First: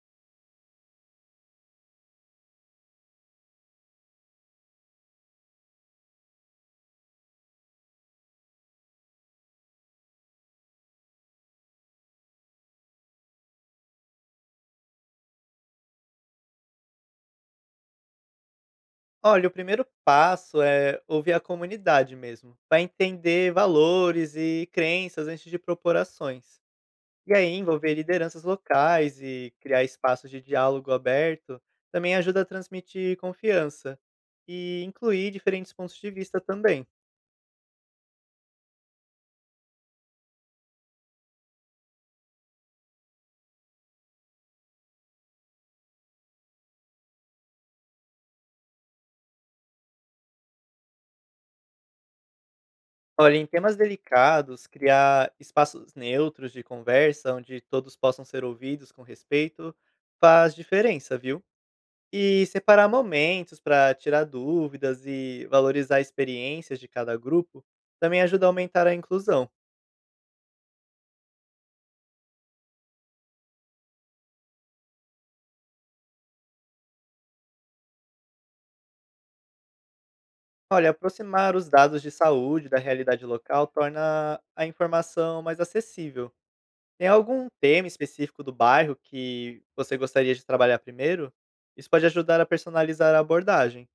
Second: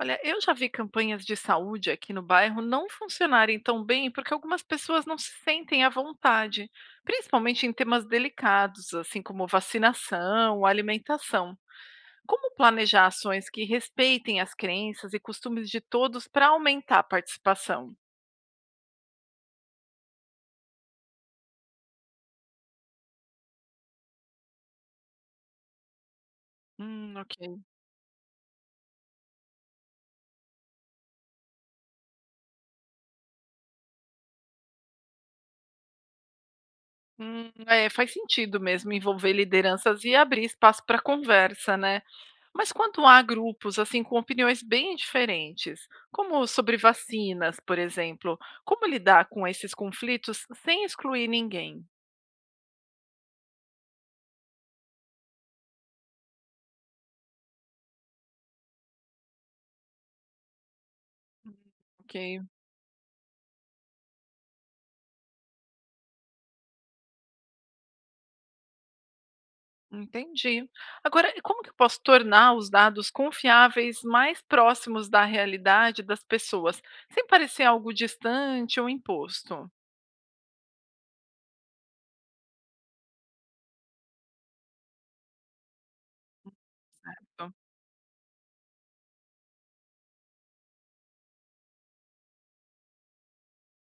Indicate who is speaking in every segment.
Speaker 1: Olha, eu já vi campanhas de saúde aqui no bairro não funcionarem tão bem porque algumas pessoas não se sentem à vontade, principalmente em temas delicados, assim como vacinação, alimentação. Como planejar ações que respeitem as crenças e costumes de todos para aumentar a participação?
Speaker 2: Olha, o primeiro passo é ouvir a comunidade mesmo, para entender valores e crenças antes de propor ações.
Speaker 1: Ok.
Speaker 2: E aí, envolver lideranças locais e criar espaços de diálogo aberto também ajuda a transmitir confiança e incluir diferentes pontos de vista também.
Speaker 1: É, faz sentido mesmo envolver lideranças e abrir espaço para conversa, né? Mas quando há grupos assim com opiniões bem diferentes, como sobre vacinas, por exemplo, como lidar com esses conflitos sem excluir ninguém?
Speaker 2: Olha, em temas delicados, criar espaços neutros de conversa onde todos possam ser ouvidos com respeito faz diferença, viu?
Speaker 1: Ok,
Speaker 2: E separar momentos para tirar dúvidas e valorizar experiências de cada grupo também ajuda a aumentar a inclusão.
Speaker 1: entendi. Agora, e como que eu posso tornar os dados confiáveis mais próximos da realidade das pessoas, sem parecer algo distante ou imposto?
Speaker 2: Olha, aproximar os dados de saúde da realidade local torna a informação mais acessível. Tem algum
Speaker 1: Certo.
Speaker 2: tema específico do bairro que você gostaria de trabalhar primeiro? Isso pode ajudar a personalizar a abordagem.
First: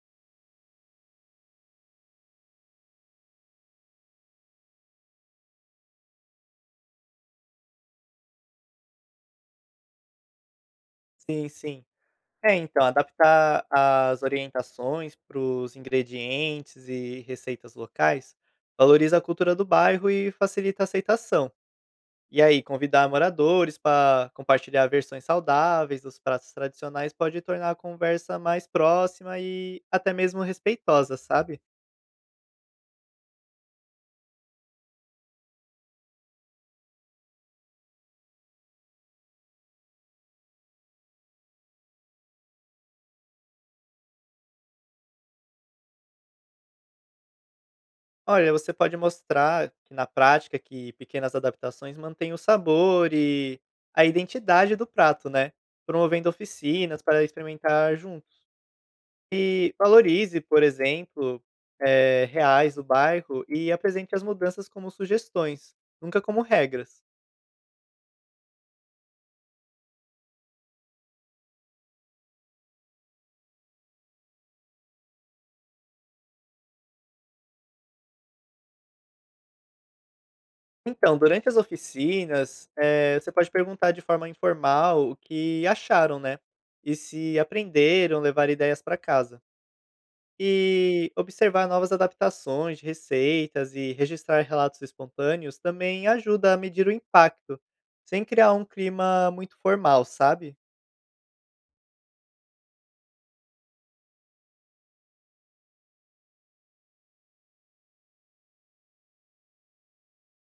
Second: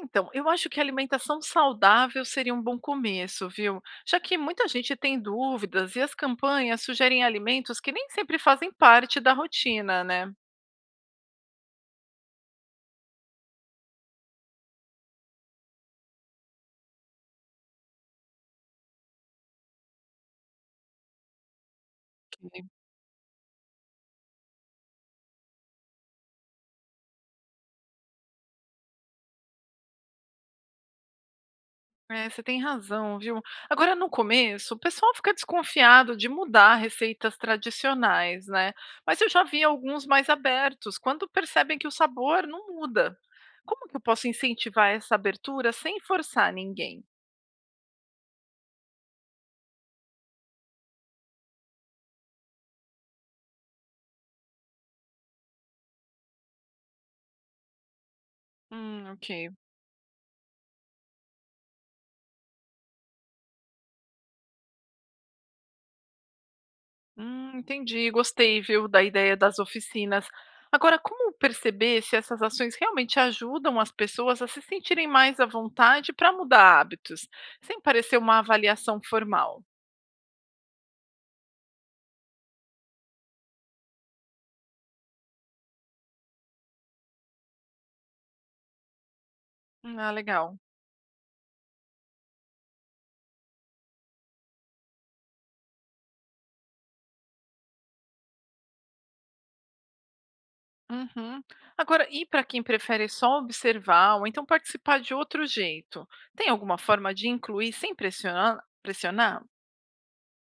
Speaker 1: Então, eu acho que a alimentação saudável seria um bom começo, viu? Já que muita gente tem dúvidas e as campanhas sugerem alimentos que nem sempre fazem parte da rotina, né?
Speaker 2: Sim, sim. É, então, adaptar as orientações para os ingredientes e receitas locais valoriza a cultura do bairro e facilita a aceitação. E
Speaker 1: Ok.
Speaker 2: aí, convidar moradores para compartilhar versões saudáveis dos pratos tradicionais pode tornar a conversa mais próxima e até mesmo respeitosa, sabe?
Speaker 1: É, você tem razão, viu? Agora, no começo, o pessoal fica desconfiado de mudar receitas tradicionais, né? Mas eu já vi alguns mais abertos, quando percebem que o sabor não muda. Como que eu posso incentivar essa abertura sem forçar ninguém?
Speaker 2: Olha, você pode mostrar que na prática que pequenas adaptações mantêm o sabor e a identidade do prato, né? Promovendo oficinas para experimentar juntos.
Speaker 1: Ok.
Speaker 2: E valorize, por exemplo, reais do bairro e apresente as mudanças como sugestões, nunca como regras.
Speaker 1: Entendi. Gostei, viu, da ideia das oficinas. Agora, como perceber se essas ações realmente ajudam as pessoas a se sentirem mais à vontade para mudar hábitos, sem parecer uma avaliação formal?
Speaker 2: Então, durante as oficinas, você pode perguntar de forma informal o que acharam, né? E se aprenderam a levar ideias para casa.
Speaker 1: Ah, legal.
Speaker 2: E observar novas adaptações de receitas e registrar relatos espontâneos também ajuda a medir o impacto, sem criar um clima muito formal, sabe?
Speaker 1: Uhum. Agora, e para quem prefere só observar ou então participar de outro jeito? Tem alguma forma de incluir sem pressionar?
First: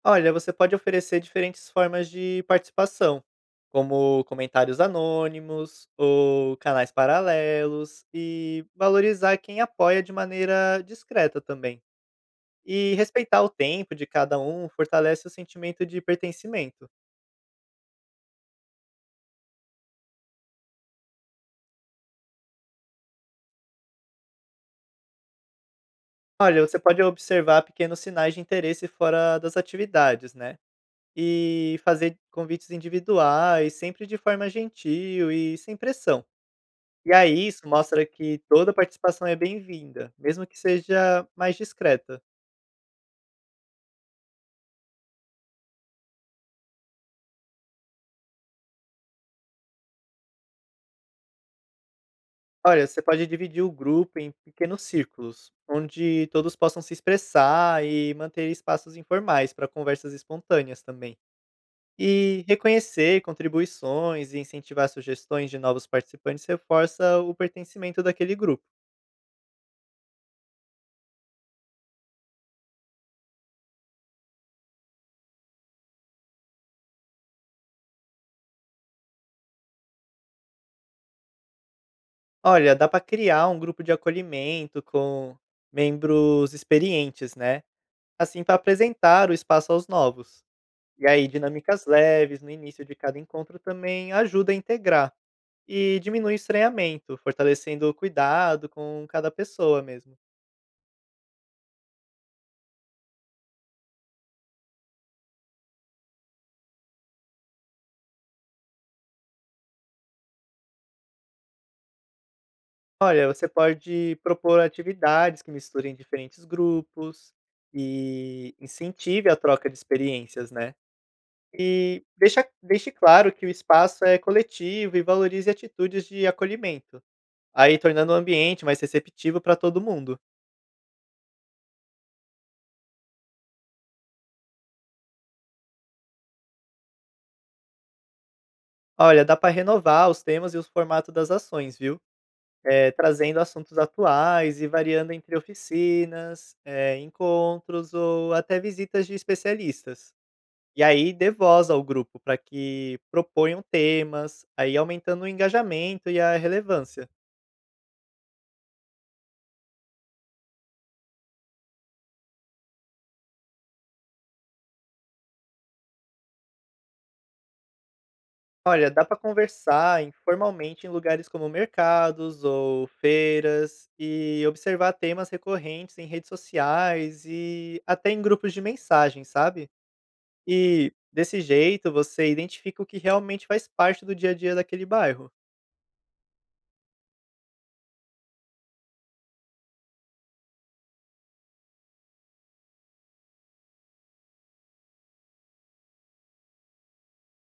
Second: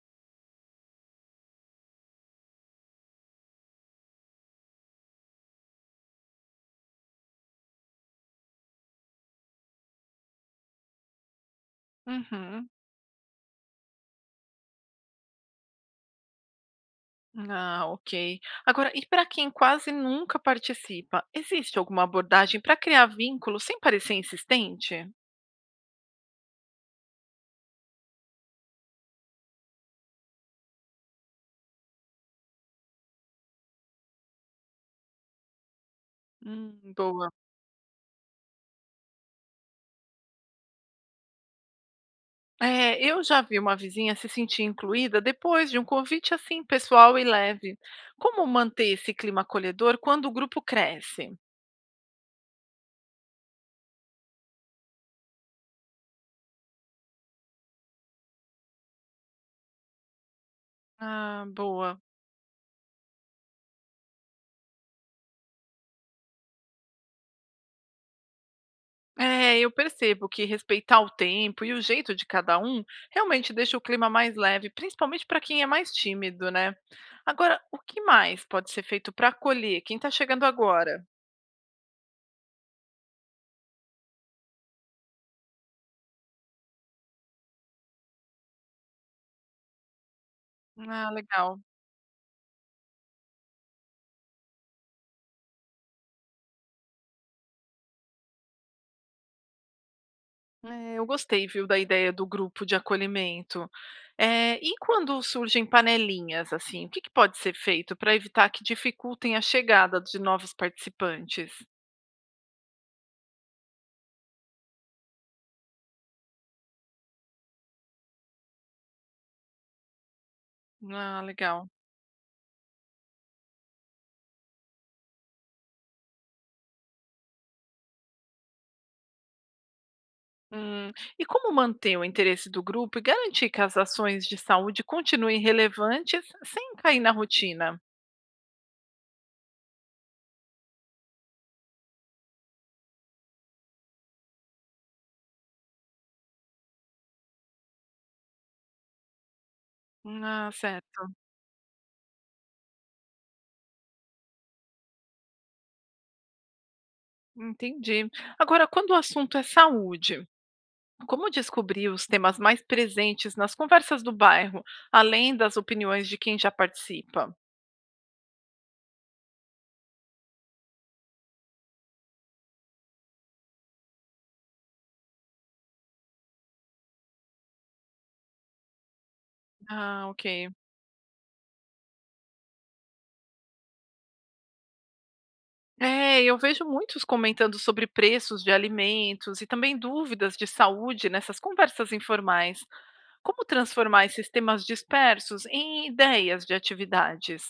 Speaker 2: Olha, você pode oferecer diferentes formas de participação, como comentários anônimos ou canais paralelos, e valorizar quem apoia de maneira discreta também.
Speaker 1: Uhum.
Speaker 2: E respeitar o tempo de cada um fortalece o sentimento de pertencimento.
Speaker 1: Ah, ok. Agora, e para quem quase nunca participa, existe alguma abordagem para criar vínculo sem parecer insistente?
Speaker 2: Olha, você pode observar pequenos sinais de interesse fora das atividades, né? E fazer convites individuais, sempre de forma gentil e sem pressão. E
Speaker 1: Boa.
Speaker 2: aí isso mostra que toda participação é bem-vinda, mesmo que seja mais discreta.
Speaker 1: É, eu já vi uma vizinha se sentir incluída depois de um convite assim, pessoal e leve. Como manter esse clima acolhedor quando o grupo cresce?
Speaker 2: Olha, você pode dividir o grupo em pequenos círculos, onde todos possam se expressar e manter espaços informais para conversas espontâneas também.
Speaker 1: Ah, boa.
Speaker 2: E reconhecer contribuições e incentivar sugestões de novos participantes reforça o pertencimento daquele grupo.
Speaker 1: É, eu percebo que respeitar o tempo e o jeito de cada um realmente deixa o clima mais leve, principalmente para quem é mais tímido, né? Agora, o que mais pode ser feito para acolher quem está chegando agora?
Speaker 2: Olha, dá para criar um grupo de acolhimento com membros experientes, né? Assim, para apresentar o espaço aos novos. E
Speaker 1: Ah,
Speaker 2: aí,
Speaker 1: legal.
Speaker 2: dinâmicas leves no início de cada encontro também ajuda a integrar e diminui o estranhamento, fortalecendo o cuidado com cada pessoa mesmo.
Speaker 1: É, eu gostei, viu, da ideia do grupo de acolhimento. É, e quando surgem panelinhas, assim, o que que pode ser feito para evitar que dificultem a chegada de novos participantes?
Speaker 2: Olha, você pode propor atividades que misturem diferentes grupos e incentive a troca de experiências, né?
Speaker 1: Ah, legal.
Speaker 2: E deixe claro que o espaço é coletivo e valorize atitudes de acolhimento, aí tornando o ambiente mais receptivo para todo mundo.
Speaker 1: Hum, e como manter o interesse do grupo e garantir que as ações de saúde continuem relevantes sem cair na rotina?
Speaker 2: Olha, dá para renovar os temas e os formatos das ações, viu? Trazendo assuntos atuais e variando entre oficinas, encontros ou até visitas de especialistas.
Speaker 1: Ah,
Speaker 2: E
Speaker 1: certo.
Speaker 2: aí dê voz ao grupo para que proponham temas, aí aumentando o engajamento e a relevância.
Speaker 1: Entendi. Agora, quando o assunto é saúde, como descobrir os temas mais presentes nas conversas do bairro, além das opiniões de quem já participa?
Speaker 2: Olha, dá para conversar informalmente em lugares como mercados ou feiras e observar temas recorrentes em redes sociais e até em grupos de mensagem, sabe?
Speaker 1: Ah, ok.
Speaker 2: E desse jeito você identifica o que realmente faz parte do dia a dia daquele bairro.
Speaker 1: É, eu vejo muitos comentando sobre preços de alimentos e também dúvidas de saúde nessas conversas informais. Como transformar esses temas dispersos em ideias de atividades?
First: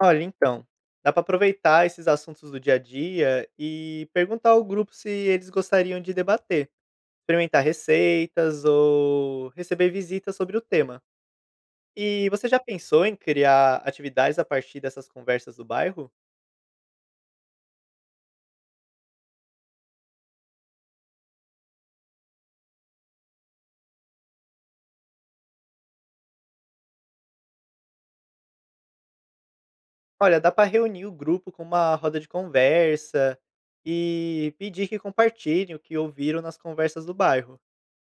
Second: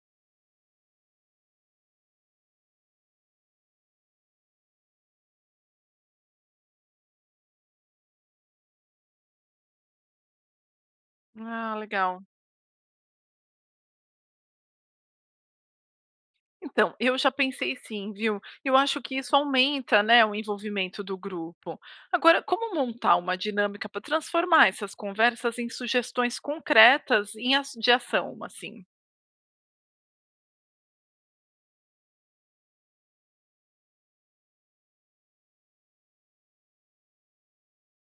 Speaker 2: Olha, então, dá para aproveitar esses assuntos do dia a dia e perguntar ao grupo se eles gostariam de debater, experimentar receitas ou receber visitas sobre o tema.
Speaker 1: Ah, legal.
Speaker 2: E você já pensou em criar atividades a partir dessas conversas do bairro?
Speaker 1: Então, eu já pensei sim, viu? Eu acho que isso aumenta, né, o envolvimento do grupo. Agora, como montar uma dinâmica para transformar essas conversas em sugestões concretas em de ação, assim?
Speaker 2: Olha, dá para reunir o grupo com uma roda de conversa e pedir que compartilhem o que ouviram nas conversas do bairro.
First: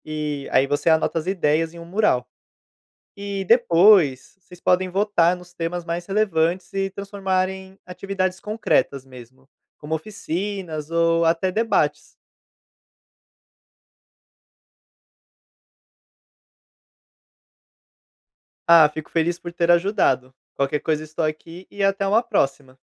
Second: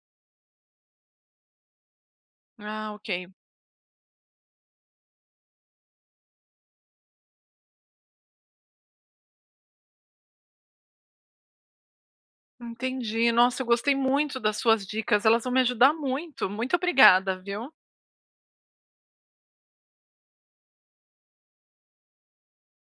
Speaker 2: E aí você anota as ideias em um mural.
Speaker 1: Ah, ok.
Speaker 2: E depois, vocês podem votar nos temas mais relevantes e transformar em atividades concretas mesmo, como oficinas ou até debates.
Speaker 1: Entendi. Nossa, eu gostei muito das suas dicas. Elas vão me ajudar muito. Muito obrigada, viu?
Speaker 2: Ah, fico feliz por ter ajudado. Qualquer coisa estou aqui e até uma próxima.